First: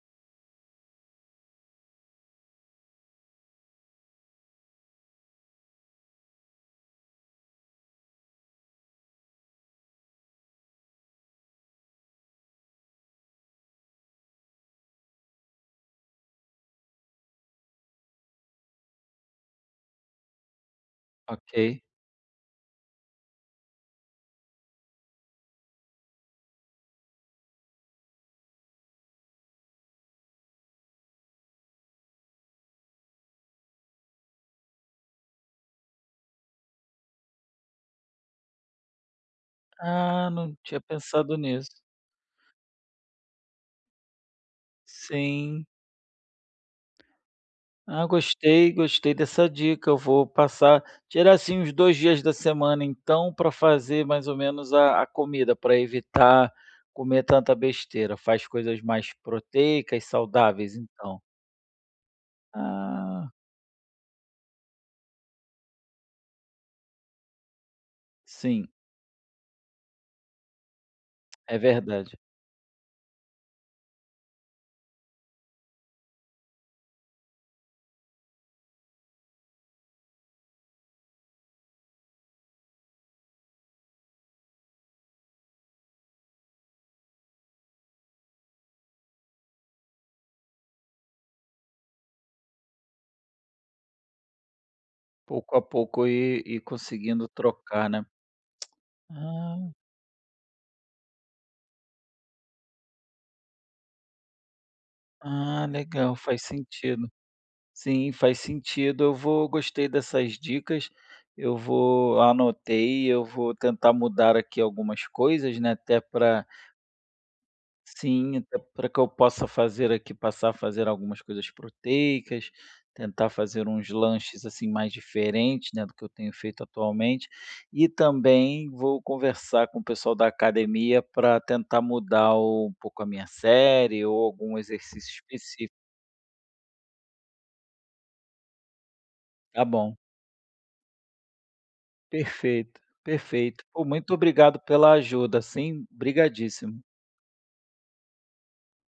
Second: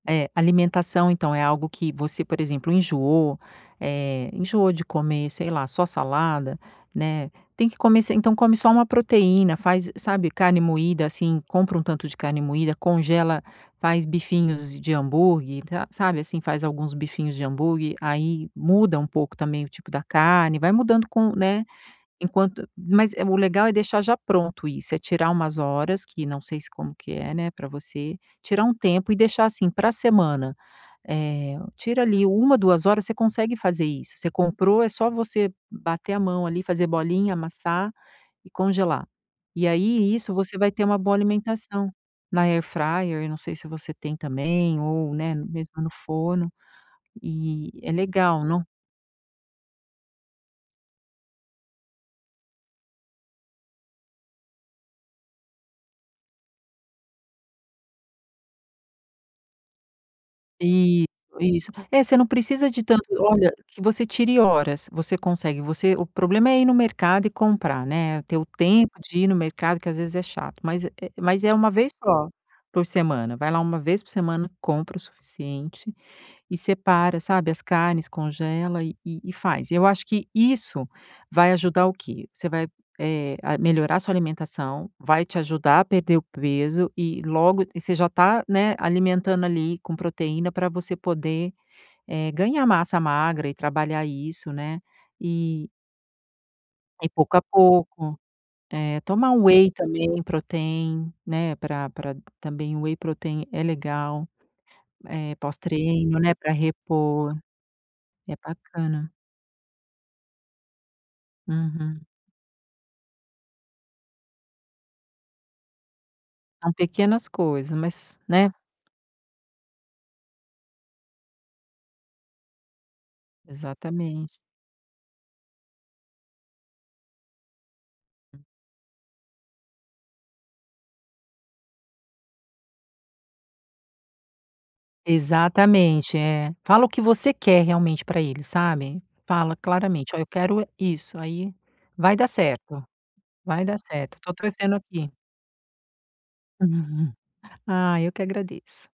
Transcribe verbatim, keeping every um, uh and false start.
É, alimentação então, é algo que você por exemplo enjoou, eh, enjoou de comer, sei lá, só salada, né, tem que comer se então come só uma proteína, faz, sabe, carne moída, assim, compra um tanto de carne moída, congela, faz bifinhos de hambúrguer ta sabe, assim, faz alguns bifinhos de hambúrguer aí muda um pouco também o tipo da carne, vai mudando com né, Ok. enquanto mas o legal é deixar já pronto isso, é tirar umas horas que não sei se como que é, né, para você tirar um tempo e deixar, assim, para semana, eh, tira ali uma, duas horas você consegue fazer isso. Você comprou é só você bater a mão ali fazer bolinha, amassar e congelar. E aí, Ah, isso não você vai tinha ter uma boa pensado nisso. alimentação na air fryer, eu não sei se você tem também ou, né, Sim. mesmo no forno e é Ah, legal, não gostei, gostei dessa dica. Eu vou passar tirar assim uns dois dias da semana, então, para fazer mais ou menos a a comida, para evitar comer tanta besteira. Faz coisas mais proteicas, saudáveis, Isso, então. isso, é você não precisa de tanto Ah. olha que você tire horas, você consegue você o problema é ir no mercado e comprar, né, ter o Sim. tempo de ir no mercado, que às vezes é chato, mas é mas é É uma vez verdade. só por semana, vai lá uma vez por semana, compra o suficiente e separa, sabe, as carnes, congela e e faz. E eu acho que isso vai ajudar o quê? Você vai, eh, a melhorar sua alimentação, vai te ajudar a perder o peso e logo e você já tá, né, alimentando ali com proteína para você poder, eh, ganhar massa magra e trabalhar isso, né, Pouco a e pouco e e E conseguindo pouco a trocar, pouco, né. eh, tomar um Ah. whey também protein, né, pra pra também o whey protein é legal, eh, pós Ah, legal, treino, né, faz para sentido. repor Sim, é faz sentido. bacana. Eu vou gostei dessas dicas, eu Uhum. vou anotei, eu vou tentar mudar aqui algumas coisas, né, até para São pequenas coisas mas Sim, né. até para que eu possa fazer aqui, passar a fazer algumas coisas proteicas, tentar fazer uns Exatamente. lanches assim mais diferentes, né, do que eu tenho feito atualmente. E também vou conversar com o pessoal da academia para tentar mudar um pouco a minha série ou algum exercício específico. Exatamente, é, fala o que você quer realmente para ele sabe, fala Está bom. claramente: "Olha, eu quero isso", aí, vai dar Perfeito, certo, perfeito. vai dar Pô, muito certo estou obrigado torcendo pela aqui. ajuda sim obrigadíssimo. Ai eu que agradeço.